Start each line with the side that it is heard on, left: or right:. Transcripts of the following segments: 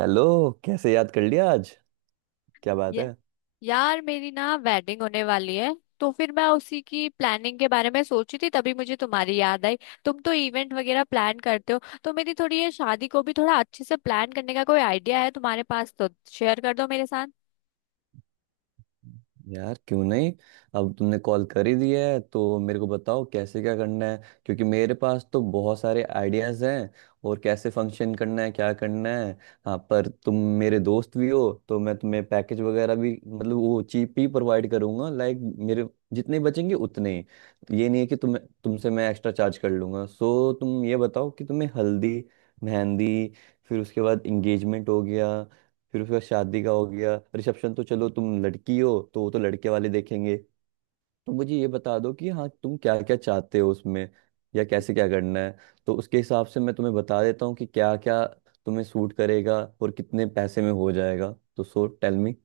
right: Hello. कैसे याद कर लिया आज? क्या बात है?
left: ये यार मेरी ना वेडिंग होने वाली है। तो फिर मैं उसी की प्लानिंग के बारे में सोची थी तभी मुझे तुम्हारी याद आई। तुम तो इवेंट वगैरह प्लान करते हो तो मेरी थोड़ी ये शादी को भी थोड़ा अच्छे से प्लान करने का कोई आइडिया है तुम्हारे पास तो शेयर कर दो मेरे साथ।
right: यार क्यों नहीं। अब तुमने कॉल कर ही दिया है तो मेरे को बताओ कैसे क्या करना है, क्योंकि मेरे पास तो बहुत सारे आइडियाज हैं और कैसे फंक्शन करना है क्या करना है। हाँ पर तुम मेरे दोस्त भी हो तो मैं तुम्हें पैकेज वगैरह भी मतलब वो चीप ही प्रोवाइड करूंगा, लाइक मेरे जितने बचेंगे उतने ही, ये नहीं है कि तुमसे मैं एक्स्ट्रा चार्ज कर लूंगा। सो तुम ये बताओ कि तुम्हें हल्दी, मेहंदी, फिर उसके बाद इंगेजमेंट हो गया, फिर उसका शादी का हो गया रिसेप्शन। तो चलो तुम लड़की हो तो वो तो लड़के वाले देखेंगे, तो मुझे ये बता दो कि हाँ तुम क्या क्या चाहते हो उसमें या कैसे क्या करना है, तो उसके हिसाब से मैं तुम्हें बता देता हूँ कि क्या क्या तुम्हें सूट करेगा और कितने पैसे में हो जाएगा। तो सो टेल मी।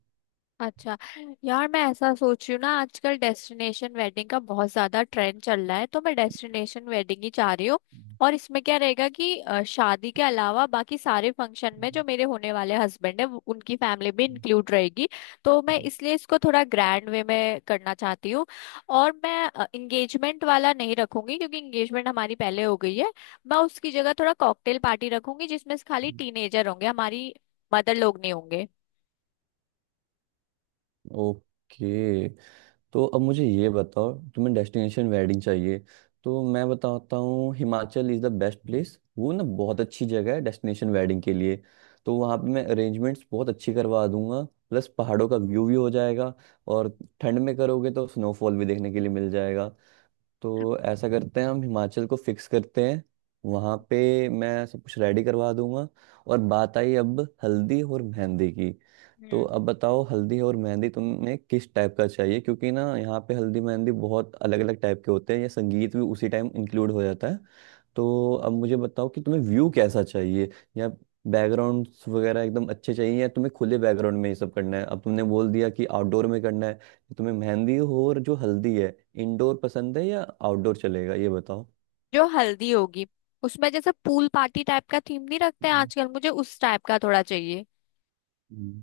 left: अच्छा, यार मैं ऐसा सोच रही हूँ ना, आजकल डेस्टिनेशन वेडिंग का बहुत ज्यादा ट्रेंड चल रहा है तो मैं डेस्टिनेशन वेडिंग ही चाह रही हूँ। और इसमें क्या रहेगा कि शादी के अलावा बाकी सारे फंक्शन में जो मेरे होने वाले हस्बैंड है उनकी फैमिली भी इंक्लूड रहेगी। तो मैं इसलिए इसको थोड़ा ग्रैंड वे में करना चाहती हूँ। और मैं इंगेजमेंट वाला नहीं रखूंगी क्योंकि इंगेजमेंट हमारी पहले हो गई है। मैं उसकी जगह थोड़ा कॉकटेल पार्टी रखूंगी जिसमें खाली टीनेजर होंगे, हमारी मदर लोग नहीं होंगे।
right: ओके। तो अब मुझे ये बताओ तुम्हें डेस्टिनेशन वेडिंग चाहिए, तो मैं बताता हूँ Himachal is the best place. वो ना बहुत अच्छी जगह है डेस्टिनेशन वेडिंग के लिए। तो वहाँ पे मैं अरेंजमेंट्स बहुत अच्छी करवा दूंगा, प्लस पहाड़ों का व्यू भी हो जाएगा और ठंड में करोगे तो स्नोफॉल भी देखने के लिए मिल जाएगा। तो ऐसा करते हैं हम हिमाचल को फिक्स करते हैं। वहाँ पे मैं सब कुछ रेडी करवा दूंगा। और बात आई अब हल्दी और मेहंदी की। तो
left: हम्म।
right: अब बताओ हल्दी और मेहंदी तुम्हें किस टाइप का चाहिए, क्योंकि ना यहाँ पे हल्दी मेहंदी बहुत अलग अलग टाइप के होते हैं या संगीत भी उसी टाइम इंक्लूड हो जाता है। तो अब मुझे बताओ कि तुम्हें व्यू कैसा चाहिए या बैकग्राउंड वगैरह एकदम अच्छे चाहिए या तुम्हें खुले बैकग्राउंड में ये सब करना है। अब तुमने बोल दिया कि आउटडोर में करना है, तो तुम्हें मेहंदी हो और जो हल्दी है इंडोर पसंद है या आउटडोर चलेगा ये बताओ।
left: जो हल्दी होगी उसमें जैसे पूल पार्टी टाइप का थीम नहीं रखते हैं
right: हम्म,
left: आजकल, मुझे उस टाइप का थोड़ा चाहिए।
right: हम्म,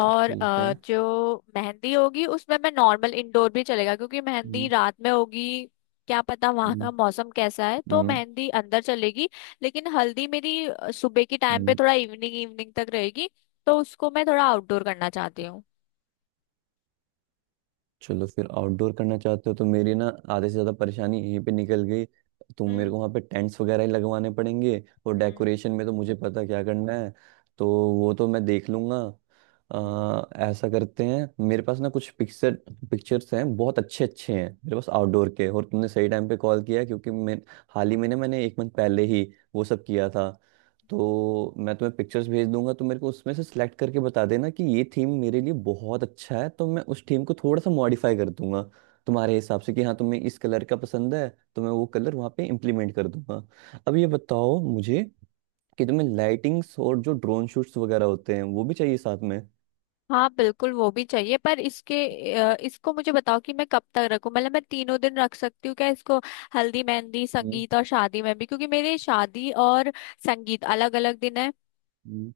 left: और
right: ठीक है।
left: जो मेहंदी होगी उसमें मैं नॉर्मल इंडोर भी चलेगा क्योंकि मेहंदी
right: हम्म,
left: रात में होगी। क्या पता वहां का
right: हम्म,
left: मौसम कैसा है, तो
right: हम्म,
left: मेहंदी अंदर चलेगी। लेकिन हल्दी मेरी सुबह के टाइम पे
right: हम्म,
left: थोड़ा इवनिंग इवनिंग तक रहेगी। तो उसको मैं थोड़ा आउटडोर करना चाहती हूँ।
right: चलो फिर आउटडोर करना चाहते हो तो मेरी ना आधे से ज़्यादा परेशानी यहीं पे निकल गई। तो मेरे
left: हम्म।
right: को वहाँ पे टेंट्स वगैरह ही लगवाने पड़ेंगे और
left: हम्म।
right: डेकोरेशन में तो मुझे पता क्या करना है। तो वो तो मैं देख लूँगा।
left: हम्म।
right: आ, ऐसा करते हैं मेरे पास ना कुछ पिक्चर्स हैं, बहुत अच्छे अच्छे हैं मेरे पास आउटडोर के। और तुमने सही टाइम पे कॉल किया क्योंकि मैं हाल ही में ना मैंने 1 मंथ पहले ही वो सब किया था। तो मैं तुम्हें पिक्चर्स भेज दूंगा तो मेरे को उसमें से सिलेक्ट करके बता देना कि ये थीम मेरे लिए बहुत अच्छा है, तो मैं उस थीम को थोड़ा सा मॉडिफाई कर दूंगा तुम्हारे हिसाब से कि हाँ तुम्हें इस कलर का पसंद है तो मैं वो कलर वहाँ पे इम्प्लीमेंट कर दूंगा। अब ये बताओ मुझे कि तुम्हें लाइटिंग्स और जो ड्रोन शूट्स वगैरह होते हैं वो भी चाहिए साथ में।
left: हाँ बिल्कुल वो भी चाहिए, पर इसके इसको मुझे बताओ कि मैं कब तक रखूं, मतलब मैं तीनों दिन रख सकती हूँ क्या इसको। हल्दी मेहंदी
right: हम्म,
left: संगीत और शादी में भी, क्योंकि मेरे शादी और संगीत अलग अलग दिन है।
right: हम्म।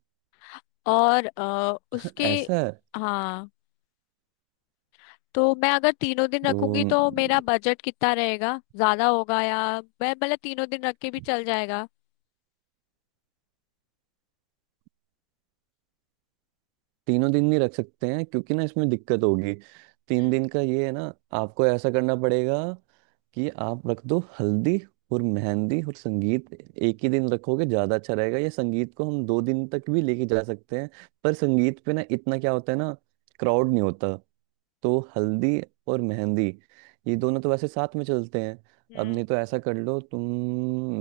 left: और अ, उसके
right: ऐसा है?
left: हाँ, तो मैं अगर तीनों दिन
right: तो
left: रखूंगी
right: अम,
left: तो मेरा बजट कितना रहेगा, ज्यादा होगा या मैं मतलब तीनों दिन रख के भी चल जाएगा।
right: तीनों दिन नहीं रख सकते हैं क्योंकि ना इसमें दिक्कत होगी। तीन
left: हम्म।
right: दिन का ये है ना, आपको ऐसा करना पड़ेगा कि आप रख दो हल्दी और मेहंदी और संगीत एक ही दिन, रखोगे ज्यादा अच्छा रहेगा या संगीत को हम 2 दिन तक भी लेके जा सकते हैं, पर संगीत पे ना इतना क्या होता है ना, क्राउड नहीं होता। तो हल्दी और मेहंदी ये दोनों तो वैसे साथ में चलते हैं। अब
left: हम्म।
right: नहीं तो ऐसा कर लो तुम,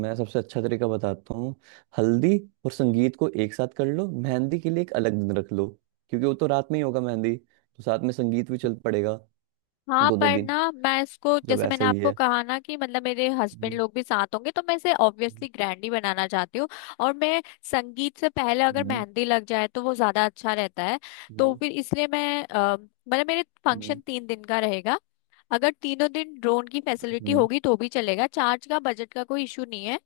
right: मैं सबसे अच्छा तरीका बताता हूँ। हल्दी और
left: हम्म।
right: संगीत को एक साथ कर लो, मेहंदी के लिए एक अलग दिन रख लो, क्योंकि वो तो रात में ही होगा मेहंदी तो साथ में संगीत भी चल पड़ेगा।
left: हाँ
right: दोनों
left: पर
right: दिन
left: ना मैं इसको,
right: जब
left: जैसे मैंने
right: ऐसा ही
left: आपको
right: है।
left: कहा ना कि मतलब मेरे हस्बैंड
right: हम्म।
left: लोग भी साथ होंगे तो मैं इसे ऑब्वियसली ग्रैंड ही बनाना चाहती हूँ। और मैं संगीत से पहले अगर
right: हम्म।
left: मेहंदी लग जाए तो वो ज्यादा अच्छा रहता है। तो
right: हम्म।
left: फिर इसलिए मैं मतलब मेरे फंक्शन
right: हम्म।
left: 3 दिन का रहेगा। अगर तीनों दिन ड्रोन की फैसिलिटी
right: हम्म।
left: होगी तो भी चलेगा, चार्ज का बजट का कोई इशू नहीं है।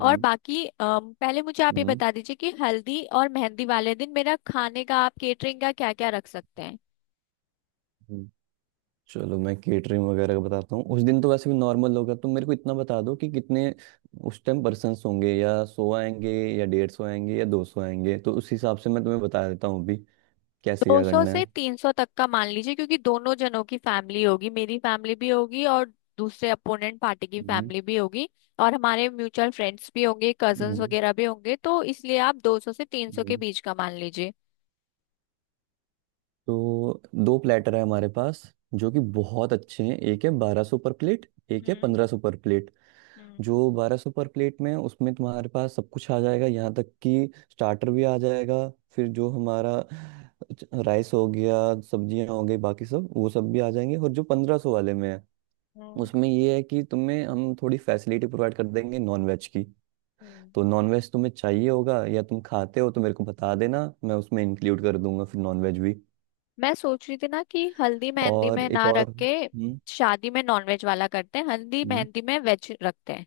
left: और बाकी पहले मुझे आप ये
right: हम्म,
left: बता दीजिए कि हल्दी और मेहंदी वाले दिन मेरा खाने का आप केटरिंग का क्या क्या रख सकते हैं।
right: हम्म। चलो मैं केटरिंग वगैरह का बताता हूँ, उस दिन तो वैसे भी नॉर्मल होगा। तुम मेरे को इतना बता दो कि कितने उस टाइम पर्सन्स होंगे, या 100 आएंगे या 150 आएंगे या 200 आएंगे, तो उस हिसाब से मैं तुम्हें बता देता हूँ अभी कैसे
left: दो
right: क्या
left: सौ
right: करना
left: से
right: है।
left: 300 तक का मान लीजिए, क्योंकि दोनों जनों की फैमिली होगी, मेरी फैमिली भी होगी और दूसरे अपोनेंट पार्टी की
right: हम्म।
left: फैमिली भी होगी। और हमारे म्यूचुअल फ्रेंड्स भी होंगे, कजन्स
right: हम्म,
left: वगैरह भी होंगे, तो इसलिए आप 200 से तीन सौ के
right: हम्म।
left: बीच का मान लीजिए।
right: तो दो प्लेटर है हमारे पास जो कि बहुत अच्छे हैं, एक है 1200 पर प्लेट, एक है
left: हम्म।
right: 1500 पर प्लेट।
left: हम्म।
right: जो 1200 पर प्लेट में है, उसमें तुम्हारे पास सब कुछ आ जाएगा, यहाँ तक कि स्टार्टर भी आ जाएगा। फिर जो हमारा राइस हो गया, सब्जियां हो गई, बाकी सब वो सब भी आ जाएंगे। और जो 1500 वाले में है
left: हम्म।
right: उसमें ये है कि तुम्हें हम थोड़ी फैसिलिटी प्रोवाइड कर देंगे नॉन वेज की।
left: हम्म।
right: तो नॉन वेज तुम्हें चाहिए होगा या तुम खाते हो तो मेरे को बता देना, मैं उसमें इंक्लूड कर दूंगा फिर नॉन वेज भी।
left: मैं सोच रही थी ना कि हल्दी मेहंदी
right: और
left: में
right: एक
left: ना रख
right: और
left: के
right: हम्म।
left: शादी में नॉनवेज वाला करते हैं, हल्दी
right: हम्म।
left: मेहंदी में वेज रखते हैं।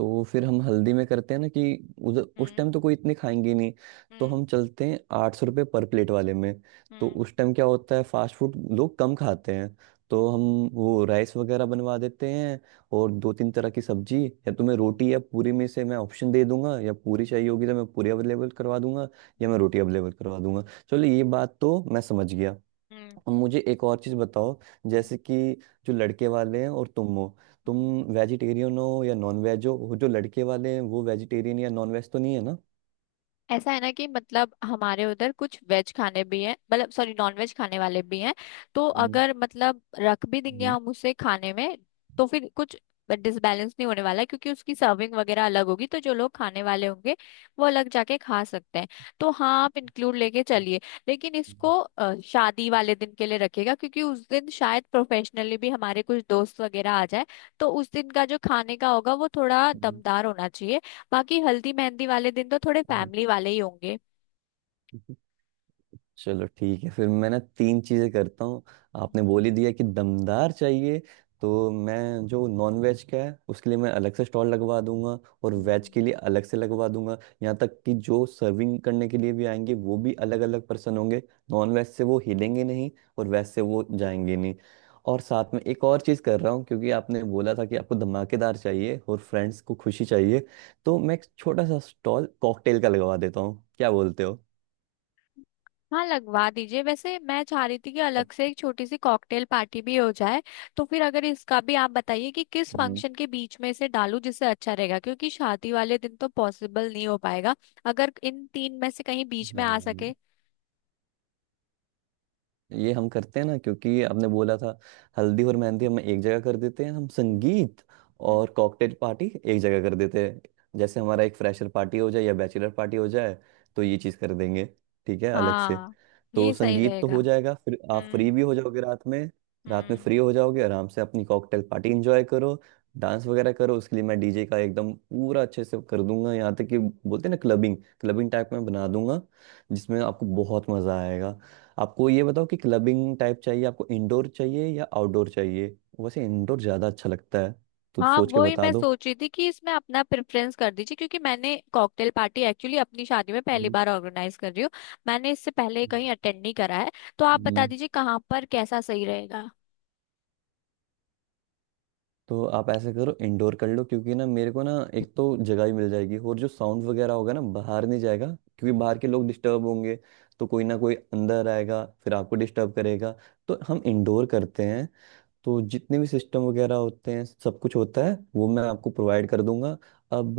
right: तो फिर हम हल्दी में करते हैं ना कि उधर उस
left: हम्म।
right: टाइम तो कोई इतने खाएंगे ही नहीं। तो
left: हम्म।
right: हम चलते हैं 800 रुपये पर प्लेट वाले में। तो
left: हम्म।
right: उस टाइम क्या होता है, फास्ट फूड लोग कम खाते हैं। तो हम
left: हम्म।
right: वो राइस वगैरह बनवा देते हैं और दो तीन तरह की सब्जी, या तुम्हें
left: हम्म।
right: रोटी या पूरी में से मैं ऑप्शन दे दूंगा। या पूरी चाहिए होगी तो मैं पूरी अवेलेबल करवा दूंगा या मैं
left: हम्म।
right: रोटी अवेलेबल करवा दूंगा। चलो ये बात तो मैं समझ गया।
left: हम्म।
right: अब मुझे एक और चीज़ बताओ,
left: हम्म,
right: जैसे कि जो लड़के वाले हैं और तुम हो, तुम
left: हम्म।
right: वेजिटेरियन हो या नॉन वेज हो, वो जो लड़के वाले हैं वो वेजिटेरियन या नॉन वेज तो नहीं है ना?
left: ऐसा है ना कि मतलब हमारे उधर कुछ वेज खाने भी हैं, मतलब सॉरी नॉन वेज खाने वाले भी हैं। तो
right: हम्म,
left: अगर मतलब रख भी देंगे
right: हम्म,
left: हम उसे खाने में, तो फिर कुछ डिसबैलेंस नहीं होने वाला है, क्योंकि उसकी सर्विंग वगैरह अलग होगी तो जो लोग खाने वाले होंगे वो अलग जाके खा सकते हैं। तो हाँ आप इंक्लूड लेके चलिए। लेकिन इसको शादी वाले दिन के लिए रखिएगा क्योंकि उस दिन शायद प्रोफेशनली भी हमारे कुछ दोस्त वगैरह आ जाए। तो उस दिन का जो खाने का होगा वो थोड़ा
right: हम्म,
left: दमदार होना चाहिए। बाकी हल्दी मेहंदी वाले दिन तो थोड़े फैमिली वाले ही होंगे।
right: हम्म। चलो ठीक है, फिर मैं ना तीन चीजें करता हूँ। आपने
left: हम्म,
right: बोल ही दिया कि दमदार चाहिए, तो मैं जो नॉन वेज का है उसके लिए मैं अलग से स्टॉल लगवा दूंगा और वेज
left: हम्म।
right: के लिए अलग से लगवा दूंगा। यहाँ तक कि जो सर्विंग करने के लिए भी आएंगे वो भी अलग अलग पर्सन होंगे। नॉन वेज से वो हिलेंगे नहीं और वेज से वो जाएंगे नहीं। और साथ में एक और चीज़ कर रहा हूँ क्योंकि आपने बोला था कि आपको धमाकेदार चाहिए और फ्रेंड्स को खुशी चाहिए, तो
left: हम्म।
right: मैं एक छोटा सा स्टॉल कॉकटेल का लगवा देता हूँ, क्या बोलते हो?
left: हाँ लगवा दीजिए। वैसे मैं चाह रही थी कि अलग से एक छोटी सी कॉकटेल पार्टी भी हो जाए। तो फिर अगर इसका भी आप बताइए कि किस
right: अच्छा।
left: फंक्शन के बीच में इसे डालूं जिससे अच्छा रहेगा, क्योंकि शादी वाले दिन तो पॉसिबल नहीं हो पाएगा। अगर इन 3 में से कहीं बीच में आ
right: हाँ,
left: सके।
right: ये हम करते हैं ना, क्योंकि आपने बोला था हल्दी और मेहंदी हम एक जगह कर देते हैं, हम
left: हम्म,
right: संगीत
left: हम्म।
right: और कॉकटेल पार्टी एक जगह कर देते हैं जैसे हमारा एक फ्रेशर पार्टी हो जाए या बैचलर पार्टी हो जाए। तो ये चीज़ कर देंगे ठीक है अलग से।
left: हाँ,
right: तो
left: ये सही
right: संगीत तो
left: रहेगा।
right: हो जाएगा फिर आप फ्री
left: हम्म,
right: भी हो जाओगे रात में। रात में
left: हम्म।
right: फ्री हो जाओगे आराम से अपनी कॉकटेल पार्टी एंजॉय करो, डांस वगैरह करो। उसके लिए मैं डीजे का एकदम पूरा अच्छे से कर दूंगा, यहाँ तक कि बोलते हैं ना क्लबिंग, क्लबिंग टाइप में बना दूंगा जिसमें आपको बहुत मज़ा आएगा। आपको ये बताओ कि क्लबिंग टाइप चाहिए, आपको इंडोर चाहिए या आउटडोर चाहिए? वैसे इंडोर ज़्यादा अच्छा लगता है, तो
left: हाँ,
right: सोच के
left: वही
right: बता
left: मैं
right: दो।
left: सोच रही थी कि इसमें अपना प्रेफरेंस कर दीजिए, क्योंकि मैंने कॉकटेल पार्टी एक्चुअली अपनी शादी में पहली
right: हम्म,
left: बार ऑर्गेनाइज कर रही हूँ। मैंने इससे पहले कहीं अटेंड नहीं करा है। तो आप बता
right: हम्म।
left: दीजिए कहाँ पर कैसा सही रहेगा।
right: तो आप ऐसे करो इंडोर कर लो, क्योंकि ना मेरे को ना एक तो जगह ही मिल जाएगी और जो साउंड वगैरह होगा ना बाहर नहीं जाएगा, क्योंकि बाहर के लोग डिस्टर्ब होंगे। तो कोई ना कोई अंदर आएगा फिर आपको डिस्टर्ब करेगा, तो हम इंडोर करते हैं। तो जितने भी सिस्टम वगैरह होते हैं सब कुछ होता है वो मैं आपको प्रोवाइड कर दूंगा। अब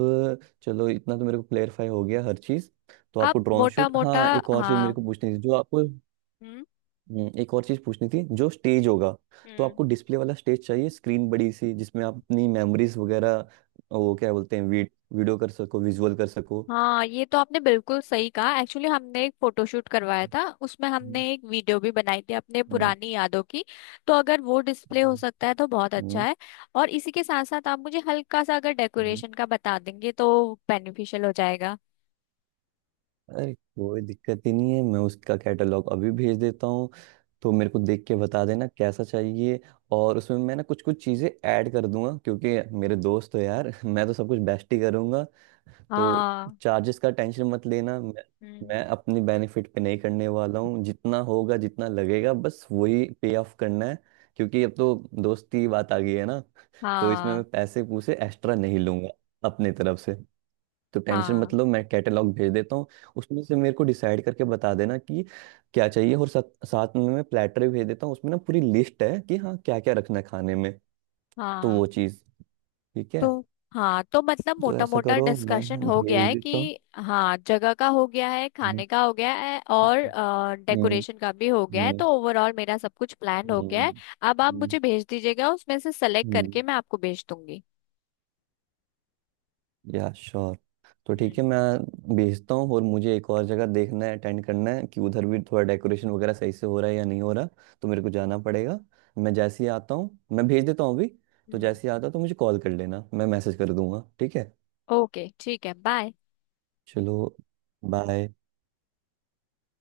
right: चलो इतना तो मेरे को क्लेरिफाई हो गया हर चीज़। तो
left: आप
right: आपको ड्रोन
left: मोटा
right: शूट,
left: मोटा,
right: हाँ एक और चीज़ मेरे
left: हाँ,
right: को पूछनी थी जो आपको,
left: हम्म।
right: एक और चीज़ पूछनी थी जो स्टेज होगा। तो
left: हम्म।
right: आपको डिस्प्ले वाला स्टेज चाहिए, स्क्रीन बड़ी सी जिसमें आप अपनी मेमोरीज वगैरह, वो क्या बोलते हैं वीडियो कर सको, विजुअल कर सको।
left: हाँ ये तो आपने बिल्कुल सही कहा। एक्चुअली हमने एक फोटोशूट करवाया था उसमें हमने
right: हम्म,
left: एक वीडियो भी बनाई थी अपने
right: हम्म,
left: पुरानी यादों की। तो अगर वो डिस्प्ले हो सकता है तो बहुत अच्छा
right: हम्म,
left: है। और इसी के साथ साथ आप मुझे हल्का सा अगर
right: हम्म,
left: डेकोरेशन का बता देंगे तो बेनिफिशियल हो जाएगा।
right: अरे कोई दिक्कत ही नहीं है, मैं उसका कैटलॉग अभी भेज देता हूँ। तो मेरे को देख के बता देना कैसा चाहिए और उसमें मैं ना कुछ कुछ चीज़ें ऐड कर दूंगा, क्योंकि मेरे दोस्त हो यार मैं तो सब कुछ बेस्ट ही करूंगा। तो
left: हाँ।
right: चार्जेस का टेंशन मत लेना। मैं
left: हम्म।
right: मैं अपनी बेनिफिट पे नहीं करने वाला हूँ, जितना होगा जितना लगेगा बस वही पे ऑफ करना है, क्योंकि अब तो दोस्ती बात आ गई है ना। तो इसमें
left: हाँ।
right: मैं पैसे पूसे एक्स्ट्रा नहीं लूंगा अपने तरफ से। तो टेंशन
left: हाँ।
right: मतलब मैं कैटलॉग भेज देता हूँ, उसमें से मेरे को डिसाइड करके बता देना कि क्या चाहिए। और साथ में मैं प्लेटर भी भेज देता हूँ, उसमें ना पूरी लिस्ट है कि हाँ क्या क्या रखना है खाने में। तो
left: हाँ।
right: वो चीज़ ठीक है।
left: तो हाँ तो मतलब
right: तो
left: मोटा
right: ऐसा
left: मोटा
right: करो मैं
left: डिस्कशन हो गया
right: भेज
left: है
right: देता हूँ।
left: कि हाँ, जगह का हो गया है,
right: हम्म,
left: खाने का हो गया है और
right: हम्म, हम्म,
left: डेकोरेशन का भी हो गया है,
right: हम्म,
left: तो ओवरऑल मेरा सब कुछ प्लान हो
right: हम्म,
left: गया है।
right: हम्म,
left: अब आप
right: हम्म,
left: मुझे भेज दीजिएगा उसमें से सेलेक्ट
right: हम्म।
left: करके मैं आपको भेज दूंगी।
right: या श्योर। तो ठीक
left: हम्म।
right: है मैं भेजता हूँ। और मुझे एक और जगह देखना है अटेंड करना है, कि उधर भी थोड़ा डेकोरेशन वगैरह सही से हो रहा है या नहीं हो रहा, तो मेरे को जाना पड़ेगा। मैं जैसे ही आता हूँ मैं भेज देता हूँ अभी। तो
left: हम्म।
right: जैसे ही आता हूँ तो मुझे कॉल कर लेना, मैं मैसेज कर दूंगा ठीक है।
left: ओके, ठीक है, बाय।
right: चलो, बाय।